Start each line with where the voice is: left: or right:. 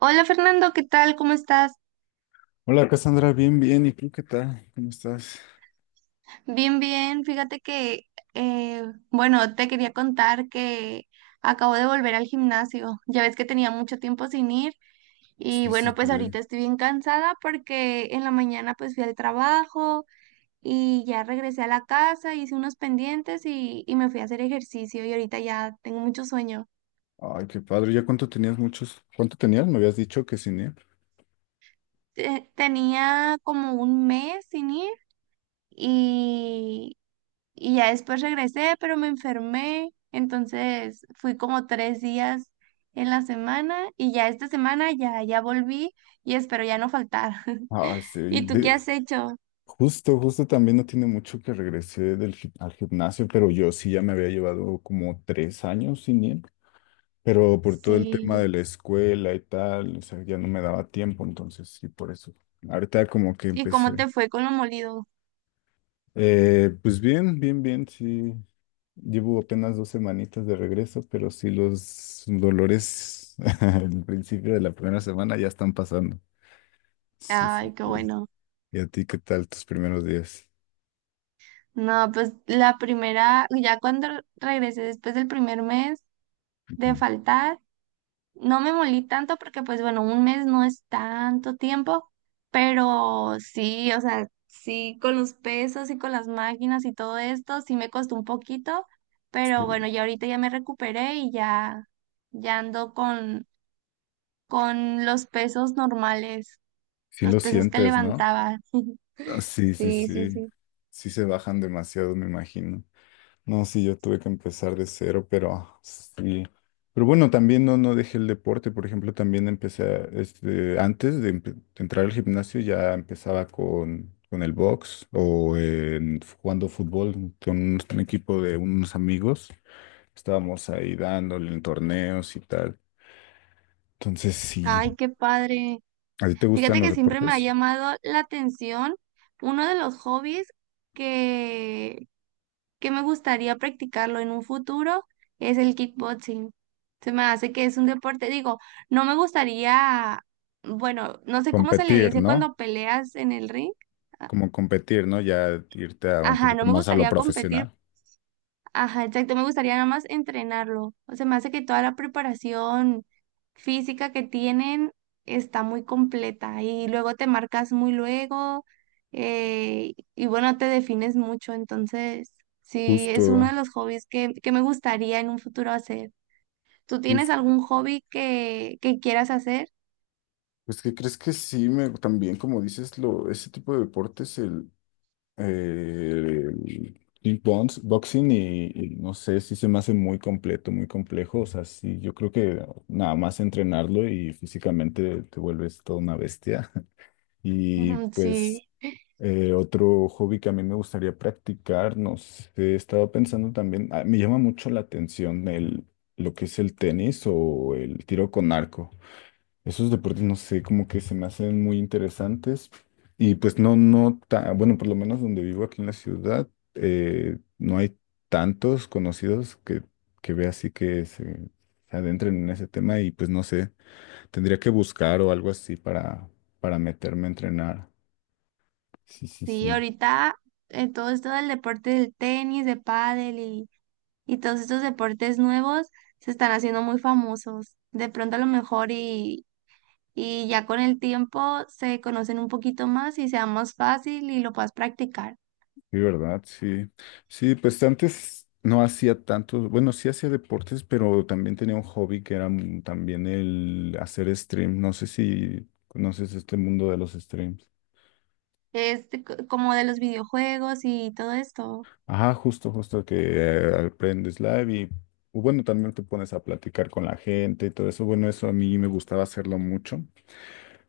right: Hola Fernando, ¿qué tal? ¿Cómo estás?
left: Hola Cassandra, bien, bien. ¿Y tú qué tal? ¿Cómo estás?
right: Bien, bien. Fíjate que, eh, bueno, te quería contar que acabo de volver al gimnasio. Ya ves que tenía mucho tiempo sin ir y
left: Sí, sí,
right: bueno, pues
left: sí.
right: ahorita estoy bien cansada porque en la mañana pues fui al trabajo y ya regresé a la casa, hice unos pendientes y me fui a hacer ejercicio y ahorita ya tengo mucho sueño.
left: Ay, qué padre. ¿Ya cuánto tenías muchos? ¿Cuánto tenías? Me habías dicho que cine.
right: Tenía como un mes sin ir. y Y ya después regresé, pero me enfermé. Entonces fui como tres días en la semana y ya esta semana ya volví y espero ya no faltar.
left: Ay, sí.
right: ¿Y tú qué has hecho?
left: Justo, justo también no tiene mucho que regresé al gimnasio, pero yo sí ya me había llevado como tres años sin ir, pero por todo el tema de
right: Sí.
left: la escuela y tal, o sea, ya no me daba tiempo, entonces sí, por eso. Ahorita como que
right: ¿Y cómo
left: empecé.
right: te fue con lo molido?
left: Pues bien, bien, bien, sí. Llevo apenas dos semanitas de regreso, pero sí los dolores al principio de la primera semana ya están pasando. Sí, sí,
right: Ay, qué
left: sí.
right: bueno.
left: ¿Y a ti qué tal tus primeros días?
right: No, pues la primera, ya cuando regresé después del primer mes de
left: Ujú.
right: faltar, no me molí tanto porque, pues bueno, un mes no es tanto tiempo, pero sí, o sea, sí, con los pesos y con las máquinas y todo esto, sí me costó un poquito, pero
left: Sí,
right: bueno, ya ahorita ya me recuperé y ya, ya ando con los pesos normales,
left: sí
right: los
left: lo
right: pesos que
left: sientes, ¿no?
right: levantaba.
left: Ah, sí, sí,
right: Sí, sí,
left: sí.
right: sí.
left: Sí se bajan demasiado, me imagino. No, sí, yo tuve que empezar de cero, pero sí. Pero bueno, también no, no dejé el deporte. Por ejemplo, también empecé, este, de entrar al gimnasio, ya empezaba con el box jugando fútbol con un equipo de unos amigos. Estábamos ahí dándole en torneos y tal. Entonces, sí.
right: Ay, qué padre.
left: ¿A ti te gustan
right: Fíjate
left: los
right: que siempre me ha
left: deportes?
right: llamado la atención uno de los hobbies que que me gustaría practicarlo en un futuro es el kickboxing. Se me hace que es un deporte, digo, no me gustaría, bueno, no sé cómo se le
left: Competir,
right: dice
left: ¿no?
right: cuando peleas en el ring. A-
left: Como competir, ¿no? Ya irte a un
right: Ajá,
left: poquito
right: no me
left: más a lo
right: gustaría competir.
left: profesional.
right: Ajá, exacto, me gustaría nada más entrenarlo. O sea, me hace que toda la preparación física que tienen está muy completa y luego te marcas muy luego, y bueno, te defines mucho. Entonces, sí, es uno
left: Justo.
right: de los hobbies que me gustaría en un futuro hacer. ¿Tú tienes
left: Justo.
right: algún hobby que quieras hacer?
left: Pues que crees que sí, me, también como dices, lo, ese tipo de deportes, el boxing y no sé, sí se me hace muy completo, muy complejo. O sea, sí, yo creo que nada más entrenarlo y físicamente te vuelves toda una bestia. Y
right: Ujú. Sí,
left: pues otro hobby que a mí me gustaría practicar, no sé, estaba pensando también, ah, me llama mucho la atención el, lo que es el tenis o el tiro con arco. Esos deportes, no sé, como que se me hacen muy interesantes. Y pues no, no, ta- bueno, por lo menos donde vivo aquí en la ciudad, no hay tantos conocidos que vea así se adentren en ese tema y pues no sé, tendría que buscar o algo así para meterme a entrenar. Sí, sí,
right: sí,
left: sí.
right: ahorita, todo esto del deporte del tenis, de pádel y todos estos deportes nuevos se están haciendo muy famosos. De pronto a lo mejor y ya con el tiempo se conocen un poquito más y sea más fácil y lo puedas practicar.
left: Sí, ¿verdad? Sí. Sí, pues antes no hacía tanto, bueno, sí hacía deportes, pero también tenía un hobby que era también el hacer stream. No sé si conoces este mundo de los streams.
right: Es como de los videojuegos y todo esto.
left: Ajá, justo, justo que aprendes live y o bueno, también te pones a platicar con la gente y todo eso. Bueno, eso a mí me gustaba hacerlo mucho,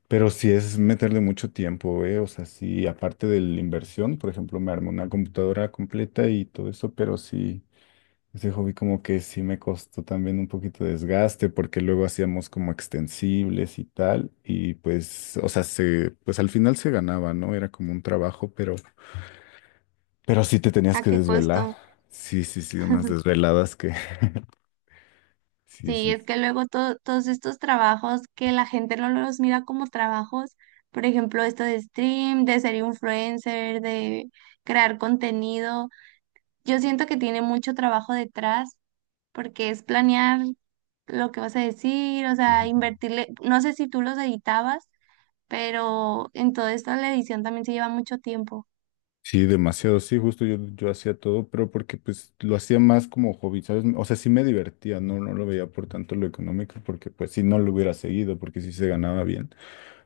left: pero sí es meterle mucho tiempo, ¿eh? O sea, sí, aparte de la inversión, por ejemplo, me armé una computadora completa y todo eso, pero sí. Ese hobby como que sí me costó también un poquito de desgaste porque luego hacíamos como extensibles y tal y pues, o sea, se, pues al final se ganaba, ¿no? Era como un trabajo, pero sí te tenías
right: ¿A
left: que
right: qué
left: desvelar.
right: costo?
left: Sí, sí, sí, unas desveladas que, sí,
right: Sí,
left: sí.
right: es que luego todos estos trabajos que la gente no los mira como trabajos, por ejemplo, esto de stream, de ser influencer, de crear contenido, yo siento que tiene mucho trabajo detrás porque es planear lo que vas a decir, o
left: Sí.
right: sea, invertirle, no sé si tú los editabas, pero en toda esta la edición también se lleva mucho tiempo.
left: Sí, demasiado, sí, justo yo, yo hacía todo, pero porque pues lo hacía más como hobby, ¿sabes? O sea, sí me divertía, no, no lo veía por tanto lo económico, porque pues si no lo hubiera seguido, porque sí se ganaba bien.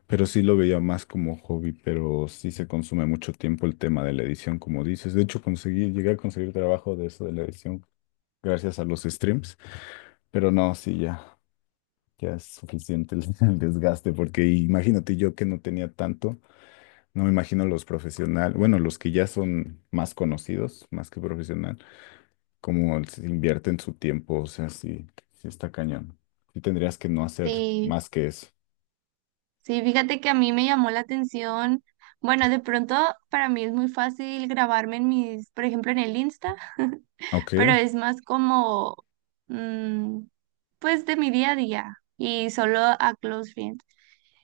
left: Pero sí lo veía más como hobby, pero sí se consume mucho tiempo el tema de la edición, como dices. De hecho, conseguí, llegué a conseguir trabajo de eso de la edición gracias a los streams, pero no, sí, ya, ya es suficiente el, el desgaste, porque imagínate yo que no tenía tanto, no me imagino los profesionales, bueno, los que ya son más conocidos, más que profesional, cómo se invierten su tiempo, o sea, sí, sí está cañón. Sí tendrías que no hacer
right: Sí,
left: más que eso.
right: sí, fíjate que a mí me llamó la atención, bueno, de pronto para mí es muy fácil grabarme en mis, por ejemplo, en el Insta, pero
left: Ok.
right: es más como, mm, pues de mi día a día y solo a close friends.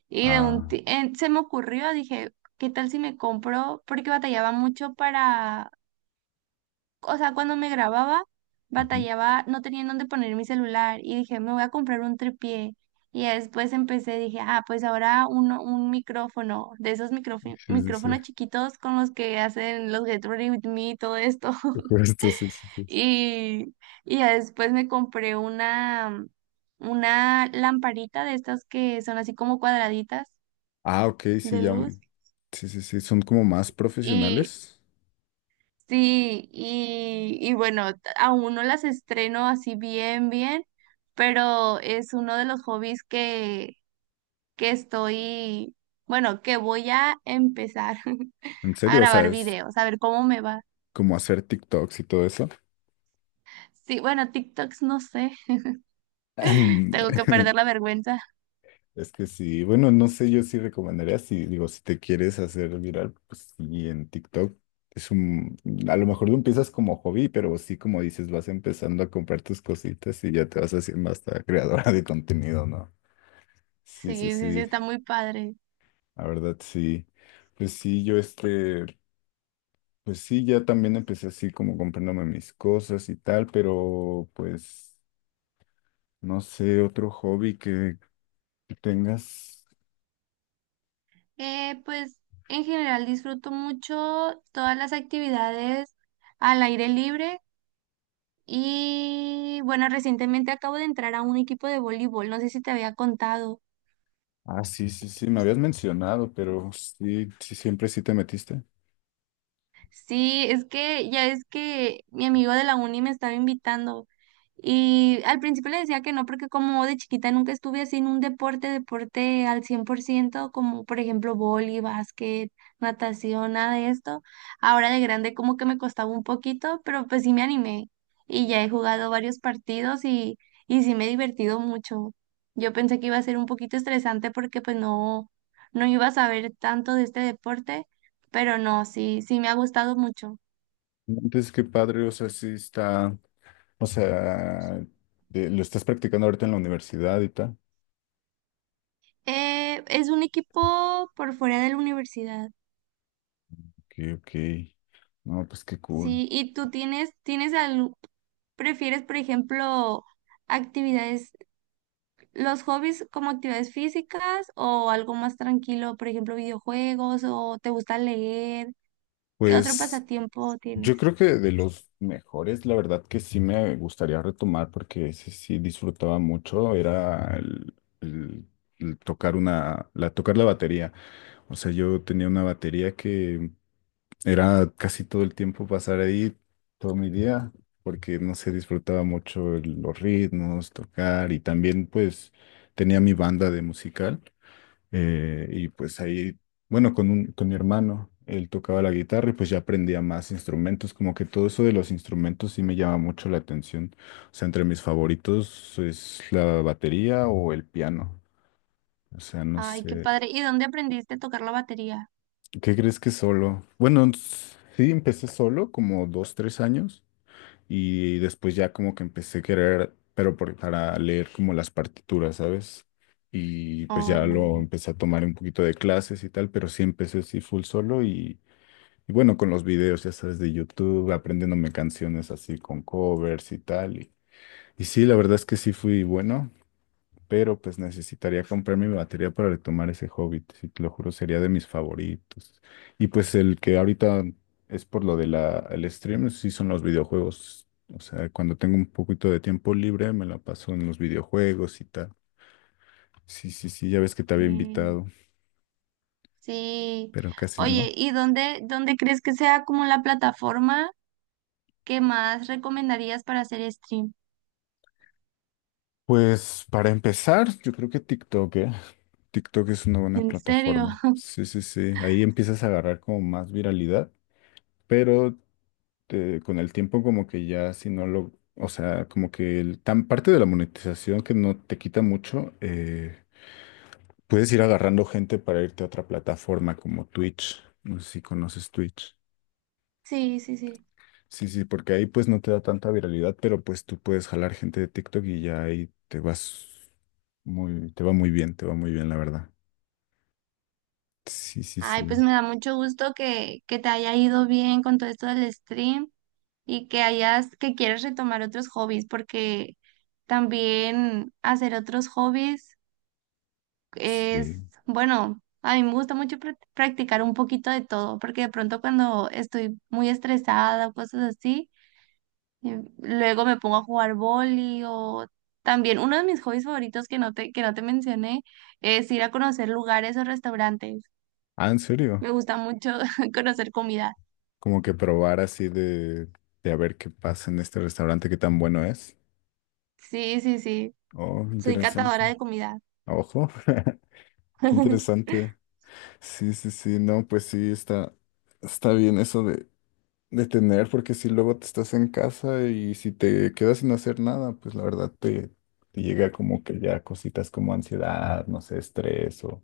right: Y de un,
left: Ah.
right: se me ocurrió, dije, ¿qué tal si me compro? Porque batallaba mucho para, o sea, cuando me grababa,
left: Ujú.
right: batallaba, no tenía en dónde poner mi celular y dije, me voy a comprar un tripié. Y ya después empecé, dije, ah, pues ahora uno, un micrófono, de esos
left: Sí, sí, sí.
right: micrófonos chiquitos con los que hacen los Get Ready With Me y todo esto.
left: Justo, sí, sí, sí.
right: Y, y ya después me compré una lamparita de estas que son así como cuadraditas
left: Ah, ok, sí,
right: de
left: ya.
right: luz.
left: Sí, sí, sí, son como más profesionales.
right: Sí, y bueno, aún no las estreno así bien, bien, pero es uno de los hobbies que estoy, bueno, que voy a empezar
left: ¿En
right: a
left: serio? O sea,
right: grabar
left: es
right: videos, a ver cómo me va.
left: como hacer TikToks y todo eso.
right: Sí, bueno, TikToks no sé, tengo que perder la vergüenza.
left: Es que sí, bueno, no sé, yo sí recomendaría, si digo, si te quieres hacer viral, pues sí, en TikTok. Es un, a lo mejor lo empiezas como hobby, pero sí, como dices, vas empezando a comprar tus cositas y ya te vas haciendo hasta creadora de contenido, ¿no? Sí, sí,
right: Sí, sí, sí,
left: sí,
right: está muy padre.
left: la verdad, sí. Pues sí, yo este... Pues sí, ya también empecé así como comprándome mis cosas y tal, pero pues no sé, otro hobby que tengas.
right: Pues en general disfruto mucho todas las actividades al aire libre. Y bueno, recientemente acabo de entrar a un equipo de voleibol, no sé si te había contado.
left: Ah, sí, sí, sí, me habías mencionado, pero sí, sí, siempre sí te metiste.
right: Sí, es que ya es que mi amigo de la uni me estaba invitando y al principio le decía que no porque como de chiquita nunca estuve así en un deporte, deporte al 100% como por ejemplo vóley, básquet, natación, nada de esto. Ahora de grande como que me costaba un poquito, pero pues sí me animé y ya he jugado varios partidos y sí me he divertido mucho. Yo pensé que iba a ser un poquito estresante porque pues no, no iba a saber tanto de este deporte, pero no, sí, sí me ha gustado mucho.
left: Entonces, qué padre, o sea, sí está, o sea, lo estás practicando ahorita en la universidad y tal.
right: Es un equipo por fuera de la universidad,
left: Ok, ok. No, pues qué cool.
right: sí, y tú tienes, tienes al, prefieres, por ejemplo, actividades, los hobbies como actividades físicas o algo más tranquilo, por ejemplo, videojuegos o te gusta leer, ¿qué otro
left: Pues.
right: pasatiempo
left: Yo
right: tienes?
left: creo que de los mejores, la verdad que sí me gustaría retomar porque ese sí disfrutaba mucho, era el- el tocar tocar la batería. O sea, yo tenía una batería que era casi todo el tiempo pasar ahí todo mi día porque no sé, disfrutaba mucho los ritmos, tocar y también pues tenía mi banda de musical. Y pues ahí, bueno, con mi hermano, él tocaba la guitarra y pues ya aprendía más instrumentos, como que todo eso de los instrumentos sí me llama mucho la atención. O sea, entre mis favoritos es la batería o el piano. O sea, no
right: Ay, qué
left: sé,
right: padre. ¿Y dónde aprendiste a tocar la batería?
left: ¿qué crees que solo? Bueno, sí, empecé solo como dos, tres años. Y después ya como que empecé a querer, pero para leer como las partituras, ¿sabes? Y pues ya lo
right: Oh,
left: empecé a tomar un poquito de clases y tal, pero sí empecé así full solo y bueno, con los videos, ya sabes, de YouTube, aprendiéndome canciones así con covers y tal. Y sí, la verdad es que sí fui bueno, pero pues necesitaría comprarme mi batería para retomar ese hobby. Sí, te lo juro, sería de mis favoritos. Y pues el que ahorita es por lo de el stream, sí son los videojuegos. O sea, cuando tengo un poquito de tiempo libre, me la paso en los videojuegos y tal. Sí, sí, sí, ya ves que
right: ok.
left: te había invitado,
right: Sí.
left: pero casi
right: Oye,
left: no.
right: ¿y dónde, dónde crees que sea como la plataforma? ¿Qué más recomendarías para hacer stream?
left: Pues para empezar, yo creo que TikTok, ¿eh? TikTok es una buena
right: ¿En serio?
left: plataforma. Sí, sí, sí. Ahí empiezas a agarrar como más viralidad, pero con el tiempo como que ya si no lo, o sea, como que el, tan parte de la monetización que no te quita mucho, puedes ir agarrando gente para irte a otra plataforma como Twitch. No sé si conoces Twitch.
right: Sí, sí, sí.
left: Sí, sí, porque ahí pues no te da tanta viralidad, pero pues tú puedes jalar gente de TikTok y ya ahí te vas muy, te va muy bien, te va muy bien, la verdad. Sí, sí,
right: Ay, pues
left: sí,
right: me da mucho gusto que te haya ido bien con todo esto del stream y que hayas, que quieres retomar otros hobbies, porque también hacer otros hobbies
left: sí.
right: es, bueno, a mí me gusta mucho practicar un poquito de todo, porque de pronto cuando estoy muy estresada o cosas así, luego me pongo a jugar vóley o también uno de mis hobbies favoritos que no te mencioné es ir a conocer lugares o restaurantes.
left: Ah, ¿en serio?
right: Me gusta mucho conocer comida.
left: Como que probar así de a ver qué pasa en este restaurante, qué tan bueno es.
right: Sí, sí, sí.
left: Oh,
right: Soy catadora
left: interesante.
right: de comida.
left: Ojo, qué interesante. Sí, sí, sí, no, pues sí, está, está bien eso de tener, porque si luego te estás en casa y si te quedas sin hacer nada, pues la verdad te llega como que ya cositas como ansiedad, no sé, estrés o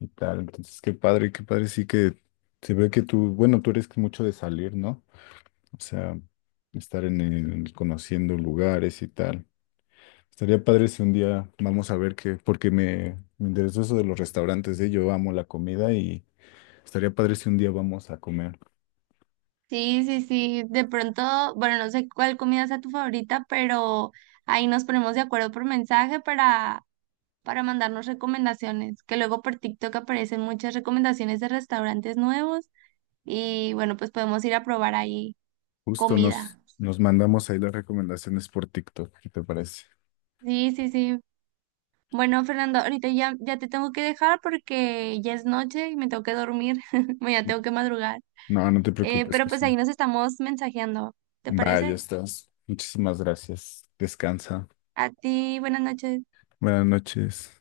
left: y tal. Entonces, qué padre, sí que se ve que tú, bueno, tú eres mucho de salir, ¿no? O sea, estar en el, conociendo lugares y tal. Estaría padre si un día vamos a ver qué, porque me interesó eso de los restaurantes, ¿eh? Yo amo la comida y estaría padre si un día vamos a comer.
right: Sí, sí, sí. De pronto, bueno, no sé cuál comida sea tu favorita, pero ahí nos ponemos de acuerdo por mensaje para mandarnos recomendaciones, que luego por TikTok aparecen muchas recomendaciones de restaurantes nuevos y bueno, pues podemos ir a probar ahí.
left: Justo nos,
right: Comida.
left: nos mandamos ahí las recomendaciones por TikTok, ¿qué te parece?
right: Sí, sí, sí. Bueno, Fernando, ahorita ya, ya te tengo que dejar porque ya es noche y me tengo que dormir. Mañana tengo que madrugar.
left: No, no te preocupes,
right: Pero pues ahí
left: Casuna.
right: nos estamos mensajeando. ¿Te
left: Vaya,
right: parece?
left: estás. Muchísimas gracias. Descansa.
right: A ti, buenas noches.
left: Buenas noches.